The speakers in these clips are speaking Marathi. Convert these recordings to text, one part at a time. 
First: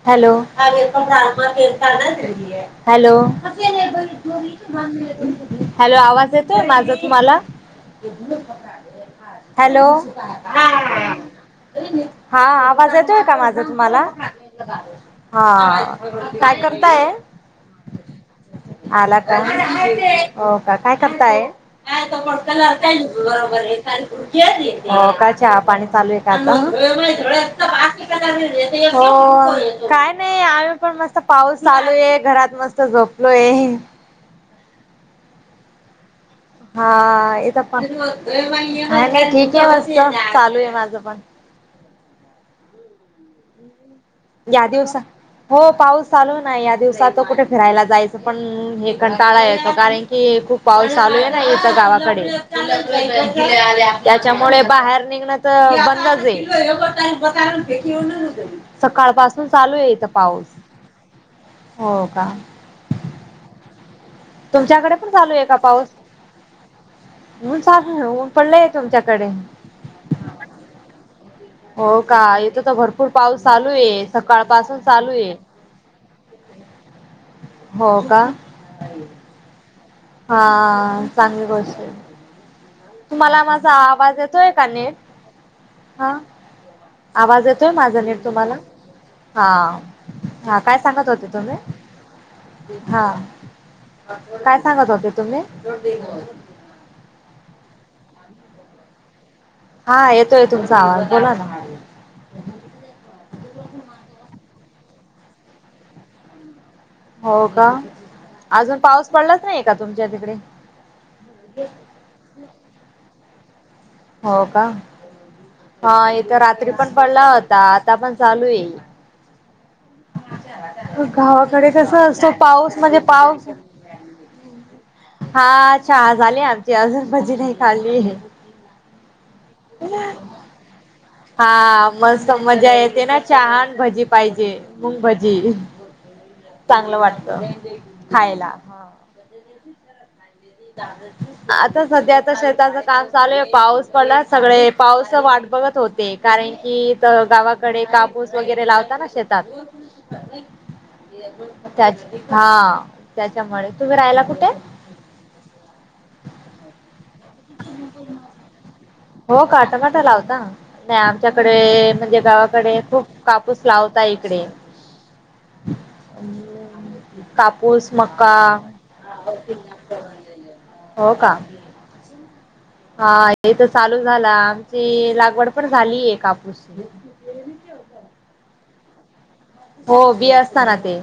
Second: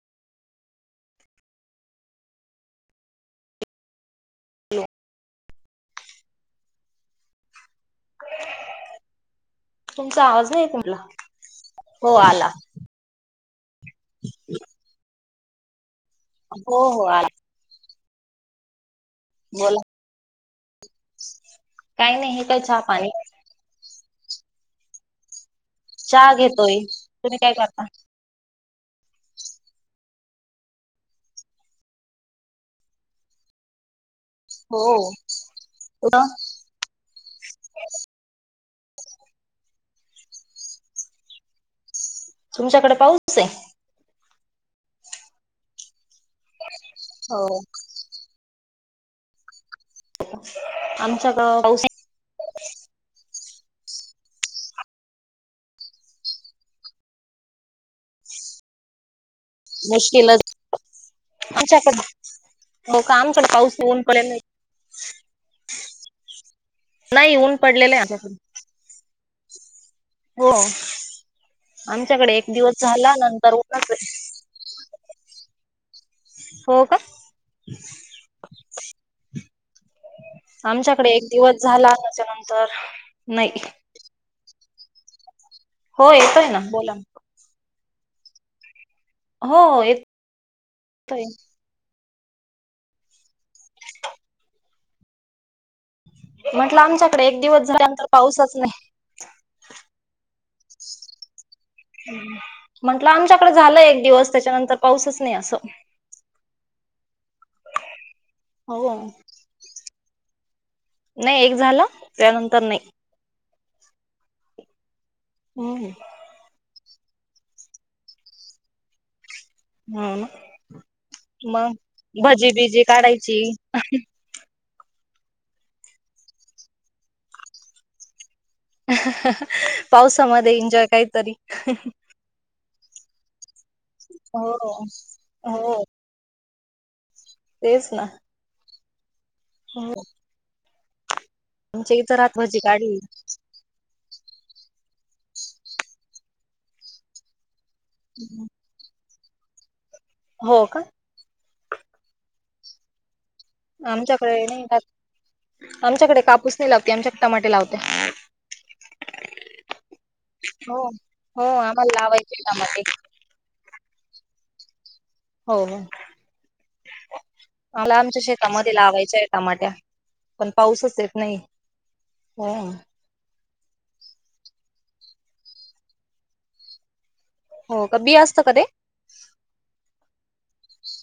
[unintelligible] हॅलो [unintelligible] हॅलो हॅलो हॅलो आवाज येतोय, माझा तुम्हाला? हॅलो, तुमचा आवाज नाही हा येत म्हटलं हो हा आला आवाज येत तो का माझा तुम्हाला? हा, काय हो हो करताय? आला आला का? बोला ओ काय काय करताय? काही नाही हे काय चहा पाणी हो काय चहा-पाणी चालू आहे चहा का घेतोय तुम्ही काय करता आता? हो. काय नाही, आम्ही पण मस्त पाऊस चालू आहे. घरात मस्त झोप होय. हो, तुला? हा. इथं पण, हाय मी ठीक आहे. मस्त चालू आहे माझं पण तुमच्याकडे, पाऊस आहे? या दिवसात, हो पाऊस चालू ना. या दिवसाचं कुठे हो फिरायला जायचं पण हे कंटाळा येतो कारण कि, खूप पाऊस चालू आहे ना आमच्याकडं इथं पाऊस गावाकडे त्याच्यामुळे बाहेर निघणं, तर बंदच आहे. सकाळ पास मुश्किलच. आमच्याकडे हो का लवकर आमच्याकडे पाऊस-ऊन पडत नाही. तुमच्याकडे पण चालू आहे का पाऊस? नाही ऊन पडलेलं आहे ऊन-सावली-ऊन, आमच्याकडे पडलंय का तुमच्याकडे? हो. हो का? आमच्याकडे एक इथं दिवस तर भरपूर झाला पाऊस नंतर चालू ऊनच आहे, सकाळ पासून चालू आहे. हो, का? हो, का? हा.. आमच्याकडे एक चांगली दिवस गोष्ट आहे. झाला त्याच्यानंतर तुम्हाला, नाही माझा आवाज येतोय का नीट? हो येतोय ना, बोला. देवू माझं नेट तुम्हाला? हो हा. येतोय हा, काय सांगत होते तुम्ही? हा, काय सांगत होते तुम्ही? म्हटलं आमच्याकडे एक दिवस झाल्यानंतर, पाऊसच नाही. हा येतोय तुमचा आवाज, बोला ना. म्हटलं आमच्याकडे झालंय एक दिवस, त्याच्यानंतर पाऊसच नाही असं हो का? अजून हो पाऊस पडलाच नाही का, तुमच्या तिकडे? नाही एक झाला, त्यानंतर नाही. हो का? हम्म हा यथं रात्री पण पडला होता, आता पण चालू आहे. हो ना गावाकडे मग कसं असतो, भजी पाऊस बिजी म्हणजे काढायची पाऊस हा.. चहा झाली आमची, अजून भजी नाही खाल्ली. पावसामध्ये एन्जॉय काही हा, मस्त मजा येते ना चहा न भजी पाहिजे. हो मुंग भजी, हो चांगलं वाटतं तेच ना खायला, हं. हो. आता आमच्या इथं सध्या रात तर भजी शेताच काढली काम चालू आहे पाऊस पडला सगळे पाऊस वाट बघत होते कारण की गावा कडे काबूस वगैरे लावता ना शेतात. हो का? हा त्याच्यामुळे तुम्ही राहायला आमच्याकडे कुठे? नाही राहत आमच्याकडे कापूस नाही लावते आमच्याक टमाटे लावते. हो का टमाटा लावता हो नाही हो आमच्याकडे आम्हाला म्हणजे लावायचे गावाकडे टमाटे खूप कापूस लाव ता इकडे हो. कापूस, मला आमच्या मका शेतामध्ये लावायचे टमाट्या. पण पाऊसच हो येत का? नाही हा हा हितं चालू झाला आमची लागवड पण झाली हे कापूस हो का बी असत का ते? हो बी असताना ते.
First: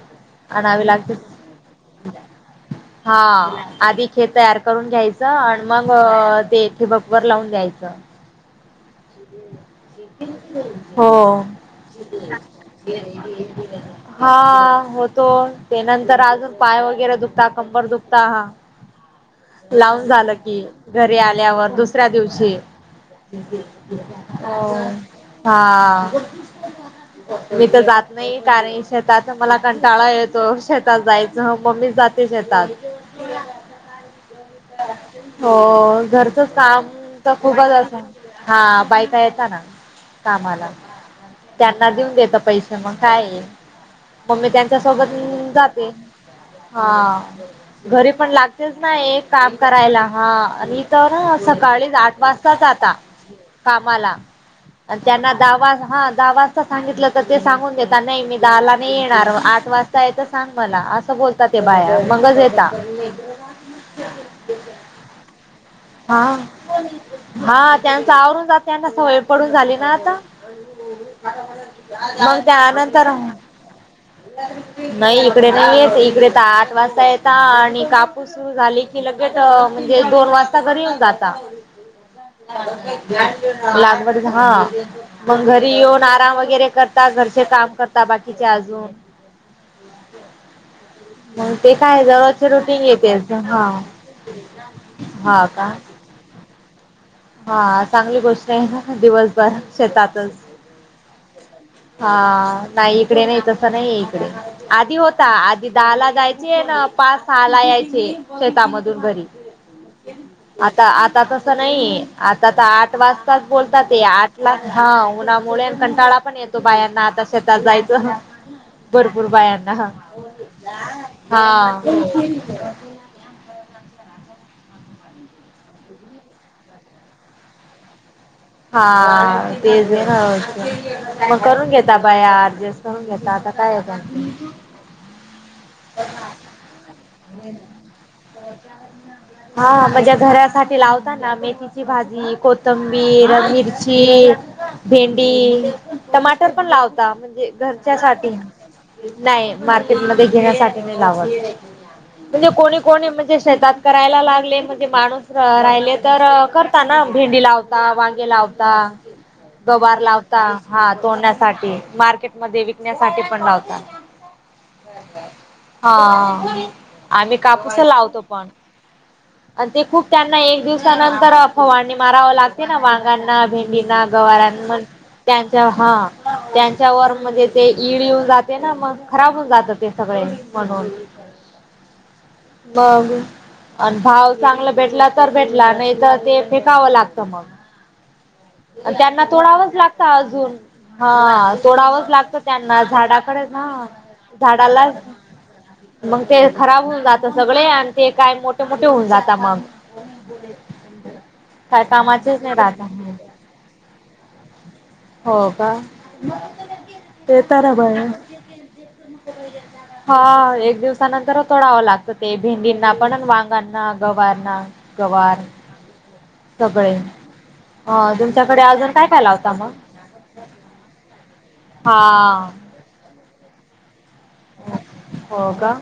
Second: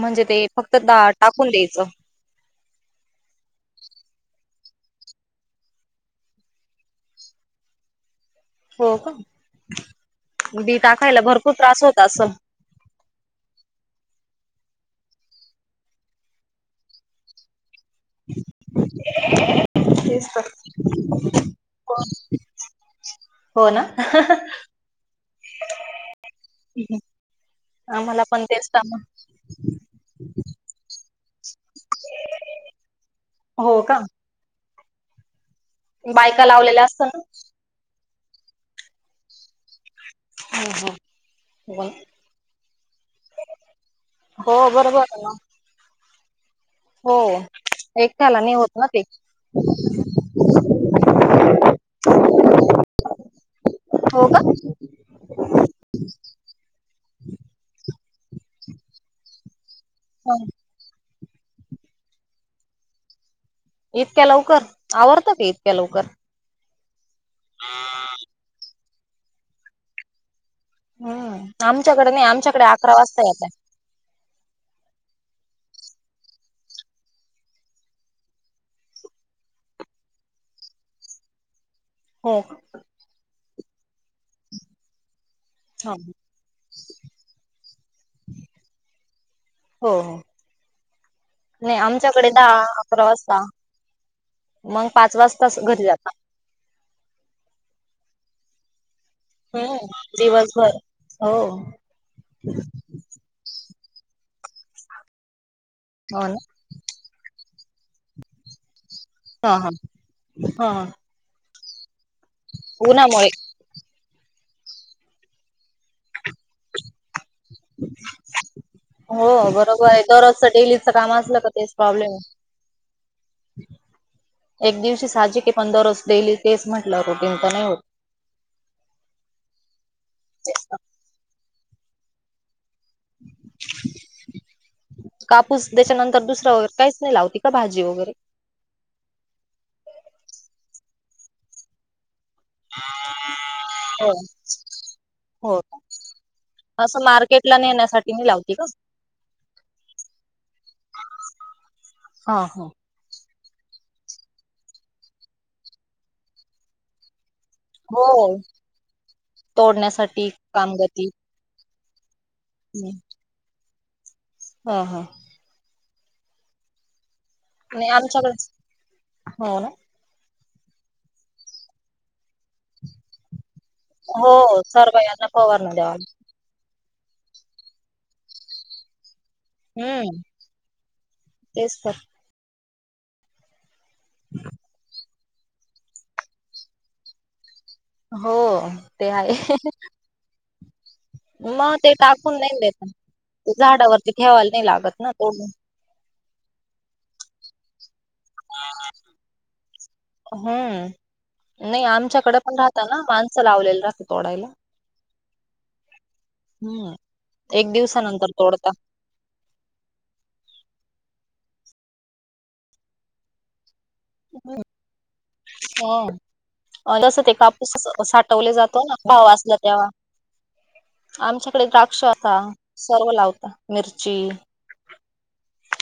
म्हणजे ते फक्त आणावे दा लागते. टाकून द्यायचं. हा आधी खेत तयार करून घ्यायचं आणि मग तेथे बबकर लावून द्याय चं. हो का? बी [unintelligible] हो टाकायला भरपूर त्रास होत असं. हा होतो ते नंतर आजून पाय वगैरे दुखता कंबर दुखता हा. लावून तेच झालं तर. कि घरी आल्यावर दुसऱ्या दिवशी हो ना? हो हा. मी तर जात आम्हाला नाही पण तेच कारण काम शेताच मला कंटाळा ये तो शेतात जायच मम्मी जाते शेतात. हो का? हो घरचचं बायका लावलेल्या काम असतात ना. त खूपच अस हा बायका यायच्या ना कामाला. हम्म त्यांना हम्म. देऊन देत पैसे मग काय मग ममी हो त्यांच्या बरोबर सोबत आहे ना. जाते. हो हा. घरी पण एकट्याला नाही होत लागतेच ना ते. एक काम करायला हा आणि तर सकाळी आठ वाजता जाता कामाला हो का? आण त्यांना दावा हा दहा वाजता सांगितलं तर ते सांगून देता नाही मी दहाला नाही येणार आ ठ वाजता येत सांग मला असं बोलता ते बाहेर मगच येता. इतक्या लवकर आवरत की इतक्या लवकर? हा हा त्यांच आवरून जाते त्यांना सवय पडून झाली ना आता. हम्म. आमच्याकडे नाही मग आमच्याकडे अकरा त्यानंतर. वाजता येताय. नाही इकडे. नाही येत इकडे तर आठ वाजता येत आणि कापूस झाली की लगेच म्हणजे दोन वाजता. घरी येऊन जाता, हो लागड हा. मग घरी का? येऊन आराम वगैरे करता घरचे काम करता बाकीचे अजून. हो हो. मग ते नाही काय आमच्याकडे दररोजचे दहा रुटीन अकरा येतेच वाजता हा मग पाच हा वाजता. का घरी जाता. हा चांगली गोष्ट आहे ना. दिवसभर हम्म शेतातच दिवसभर हो हा नाही इकडे नाही तर. नाही इकडे आधी होता आधी दहाला जायचे आहे ना. पाच सहाला यायचे शेतामधून घरी हा हा हा हा आता आता त. नाही आता आठ उन्हामुळे वाजताच बोलतात ते आठ ला ह उन्हामुळे कंटाळा. पण येतो बायाना तश जायचं. हो भरपूर बायांना हा बरोबर आहे दररोजच डेलीच काम असलं का तेच हा. प्रॉब्लेम आहे [unintelligible] एक दिवशी साजे क पंन दररोज डेली तेच म्हंटलं रुटीन तर नाही होत. हा तेच आहे मग करून घेता बायास् ऍडजस्ट. करून घेतला आता काय आहे. कापूस त्याच्यानंतर दुसरं वगैरे काहीच नाही लावती का भाजी वगैरे. हा म्हणजे घरासाठी लावताना मेथीची भाजी कोथंबीर हो मिरची हो भेंडी टमाटर पण असं लावता म्हणजे मार्केटला घरच्या नेण्यासाठी मी संसाठी. लावती का नाही मार्केट मधे घेण्यासाठी नाही लावात हा म्हणजे हा कोणी कोणी म्हणजे, शेतात करायला लागले म्हणजे माणूस राहिले तर करता ना भेंडी लावता हो वांगी, लावता गावार तोडण्यासाठी लावता हा कामगती तोडण्यासाठी मार्केट मग ते विकण्यासाठी पण लावतात. हा हा. हा आम्ही कापूस नाही लावतो आमच्याकडे पण हो ना आणि ते खूप त्या एक दिवसानंतर फवारणी माराव लागते ना वांगांना भेंडीना. मीना गवार हो खत सर्व यांना त्यांच्या फवारणी हा द्यावा त्यां, त्याच्या गवार म्हणजे ते ईडी जाते ना मग. खराब होऊन जात ते हम्म सगळे म्हणून. तेच तर बघ आणि भाव चांगला भेटला तर भेटला नाही तर ते फेकावं लागत मग. हो ते त्यांना आहे तोडावाच लागत अजून. हा मग ते थोडावच टाकून लागत नाही त्यांना देत. झाडाकडे ते ना झाडावरती ठेवायला नाही झाडाला. लागत ना तोडून मग ते खराब होऊन जात सगळे आण ते काय मोठे मोठे होऊन जातात मग हम्म काय नाही आमच्याकडे कामाचेच नाही पण राहत. राहता ना माणसं लावलेला रहाते तोडायला. हो का हम्म ते एक तर बाय. दिवसानंतर तोडता हा एक दिवसानंतर तोडावं लागतं ते भेंडींना पण वांगांना ना गवार. ह सगळे जसं ते कापूस ह साठवले तुमच्याकडे जातो अजून ना काय काय भाव लावता असला मग तेव्हा. आमच्याकडे द्राक्ष आता हा सर्व लावता मिरची, हो का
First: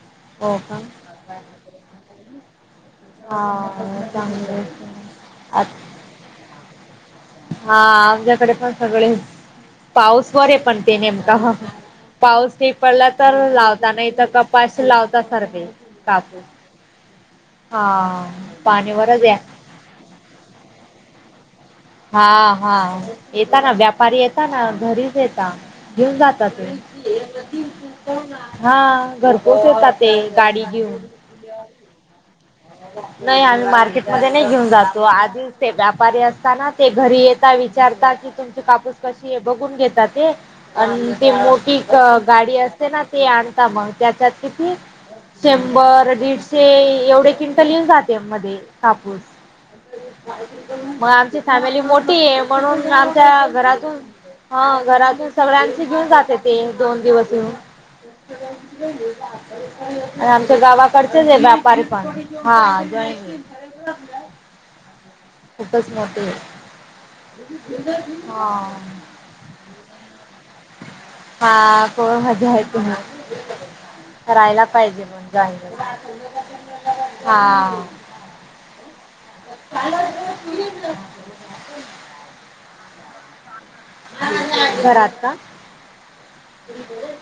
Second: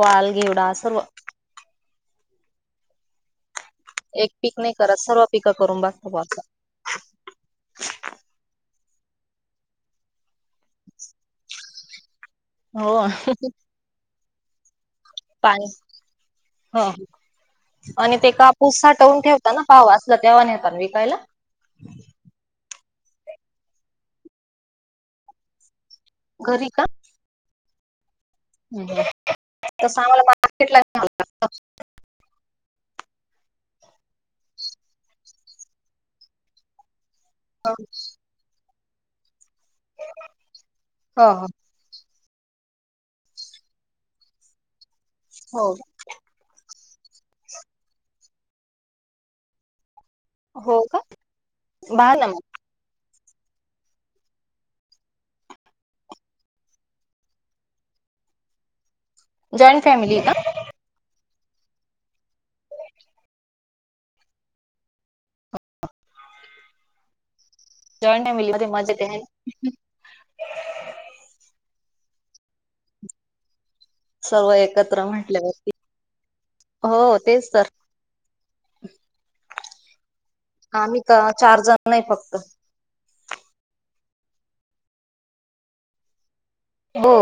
वाल हो घेवडा का सर्व. हा. एक चांगली पीक नाही गोष्ट करत सर्व पिकं आहे. आ करून बसता बुआ असं. हा आमच्याकडे पण सगळे पाऊस वार आहे पण ते नेमका हा. पाऊस नि हो पडला तर लावता नाही तर कपाशी लावता सारखे पाणी कापू. हो आणि ते कापूस साठवून आहे ठेवताात ना भाऊ असलं तेव्हा नेवता विकायला. हा हा येता का, व्यापारी येता का घरीच येता? घेऊन जातात. [inaudible] घरी का हा हम्म. घरपोच येताात तसं ते, आम्हाला गाडी मार्केटला घेऊन. नाही, आम्ही मार्केट मध्ये नाही, घेऊन जात. तो आधी ते व्यापारी असता ना, ते घरी येता विचारता कि तुमची कापूस कशीय? बघून घेतात ते, आणि हो ते मोठी अ गाडी असते ना, ते आणता मग, त्याच्यात किती हो हो शंभर, दीडशे. एवढे किंटल येउ जाते म्हणे, कापूस. हो का मग आमच फॅमिली बाहा मोठी ना आहे म्हणून. घरातून, हा घरातून सगळ्यांशी घेऊन जाते ते, दोन दिवस येऊन. मग जॉईंट फॅमिली आणि का आमच्या गावाकड [inaudible] व्यापारी पा हा [inaudible] खूपच जॉईंट [unintelligible] हा. फॅमिली मध्ये मजा येते आहे ना हा. [inaudible] सर्व राहिला एकत्र पाहिजे मग, म्हटल्यावरती जायला. हो हा. तेच तर काय [unintelligible] आामी त, चार जात नाही फक्त. घरात का? हो.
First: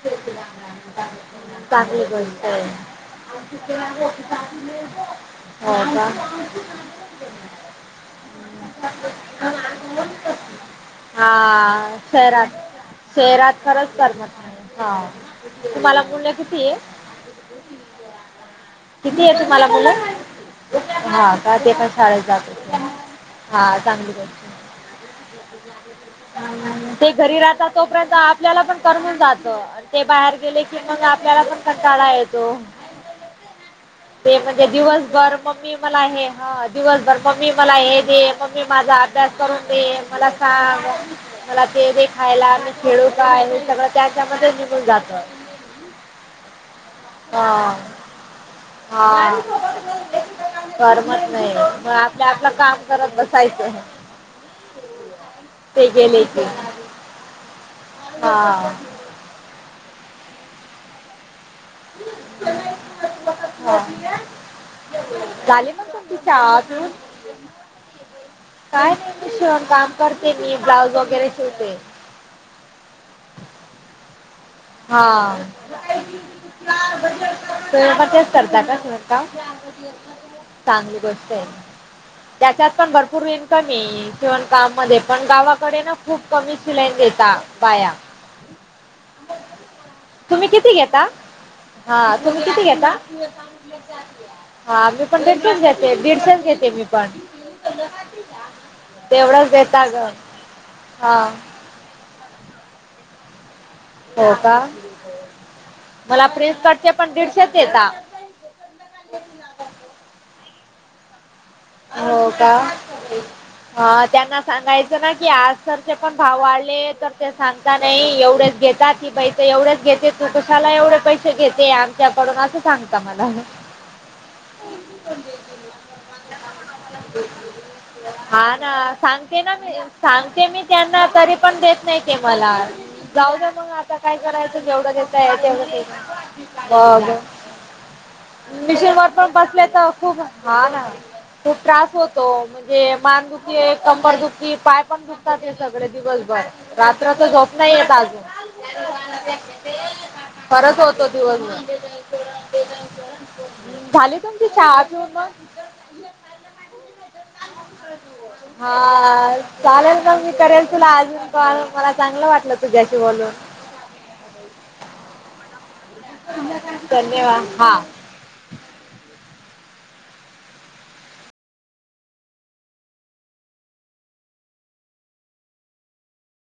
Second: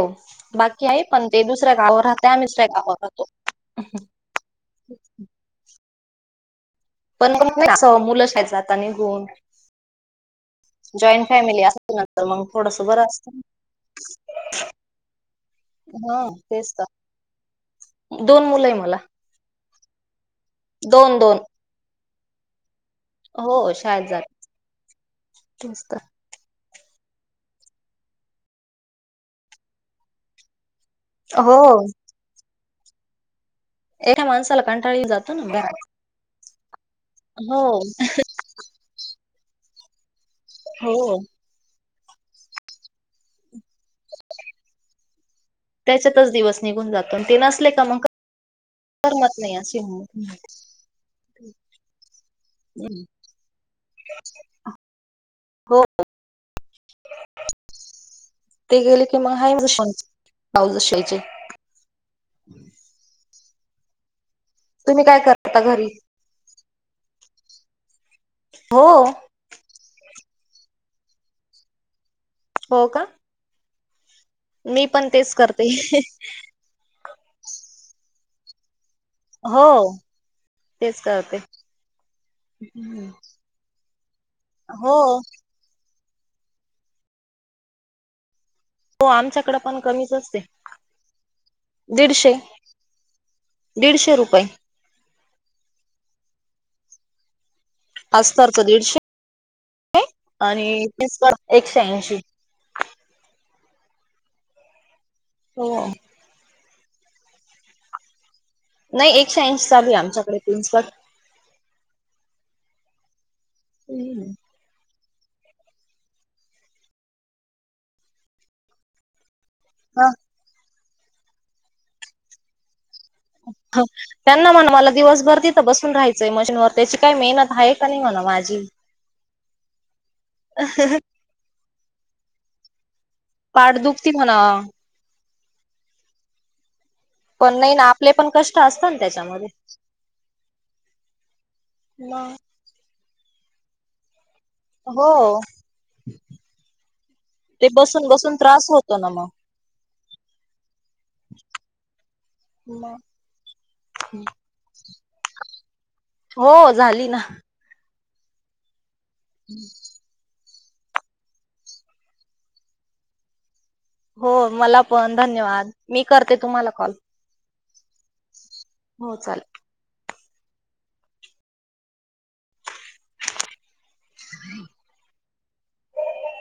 बाकी आहे, पण ते दुसऱ्या गावावर चांगली राहतात. आणि गोष्ट आम्ही आहे दुसऱ्या गावावर राहतो. [inaudible] हो का? पण मग [unintelligible] मुलं शाळेत जातात. निघून. जॉईंट फॅमिली असच. हा नंतर मग शहरात थोडस बरं असतं. शहरात खरंच हा. मग तुम्हाला हा मुलं किती तेच आहेत? तर दोन मुलं आहे मला. [inaudible] हा दोन दोन काय त शाळेत जातो हो हा शाळेत चांगली जात त्यांची तेच तर [inaudible] ते घरी राहतात तोपर्यंत आपल्याला पण करमून जात, आनी ते बाहेर गेले की मग आपल्याला पण हो कंटाळा येतो. एका ते माणसाला म्हणजे कंटाळी जातो दिवसभर ना ममी घरात मला हे ह दिवसभर. मम्मी हो मला हे दे, मम्मी माझा अभ्यास करून दे, मला का हो रात्री खायला, खेळू काय सगळं त्याच्यामध्ये निघून जात. त्याच्यातच दिवस निघून जातो. ते हा नसले का मग हा. करमत नाही असे करमत नाहीे. मग आपल्या आपलं काम करत बसायचं. हो ते गेले की. हा ते गेले की मग, आहे [unintelligible] ब्लाउज शिवायची. हो. [inaudible] करता झाली. म घरी तुमची [unintelligible] हो काय नाही मी शिवण काम करते, मी ब्लाऊज वगैरे शिवते. हो का. मी पण तेच हा. करते मग तेच करता का? दिवस का, हो चांगली तेच गोष्ट करते आहे. त्याच्यात पण भरपूर इनकम आहे. शिवणकाम हो मध्ये, पण गावाकडे ना. खूप कमी शिलाई देता, बाया. हो आमच्याकडे पण कमीच असते. तुम्ही किती घेता हा दीडशे तुम्ही किती घेता? दीडशे रुपये हा पण घेते दीडशेच घेते, मी पण. अस्तरच दीडशे तेवढच देता ग आणि हा तीस पर एकशे ऐंशी. हो का हो मला प्रिनसकटचे पण दीडशेच देता नाही एकशे ऐंशी चालू आहे आमच्याकडे प्रिन्स कट हो का हा त्यांना सांगायचं की आज सरचे पण भाव वाढले तर ते सांगता नाही एवढेच घेत ती एवढेच हा घेते न कुशाला एवढे पैसे घेते आमच्याकडून असं सांगत त्यांना म्हण मला दिवसभर तिथं बसून राहायचंय मशीनवर त्याची काय मेहनत आहे का नाही म्हणा हा माझी. ना सांगते ना मी सांगते मी त्यांना तरी पण देत नाही ते मला जाऊ द मग पाठ आता दुखती काय म्हणा करायचं जेवढं देता येते देतात तेवढे घ्यायचं हो पण नाही ना आपले पण कष्ट असतात मिशन ना मट पण त्याच्यामध्ये. बसले तर खूप हा ना खूप त्रास होतो मग म्हणजे मान दुखी कंबर दुखी कि पाय पण हो दुखतात सगळे दिवसभर रात्री तर झोप येत नाही अजून कस होत ना मग परत होतो दिवस मग झालेणची श होम हो झाली ना हा चालेल कां मी करेल तुला आजच पाहिलं मला चांगलं वाटलं तुझ्याशी बोलूंन. हो, मला पणं धन्यवाद. मी करतें तुम्हांला कॉल. धन्यवाद हा हो चालेल. ह [unintelligible]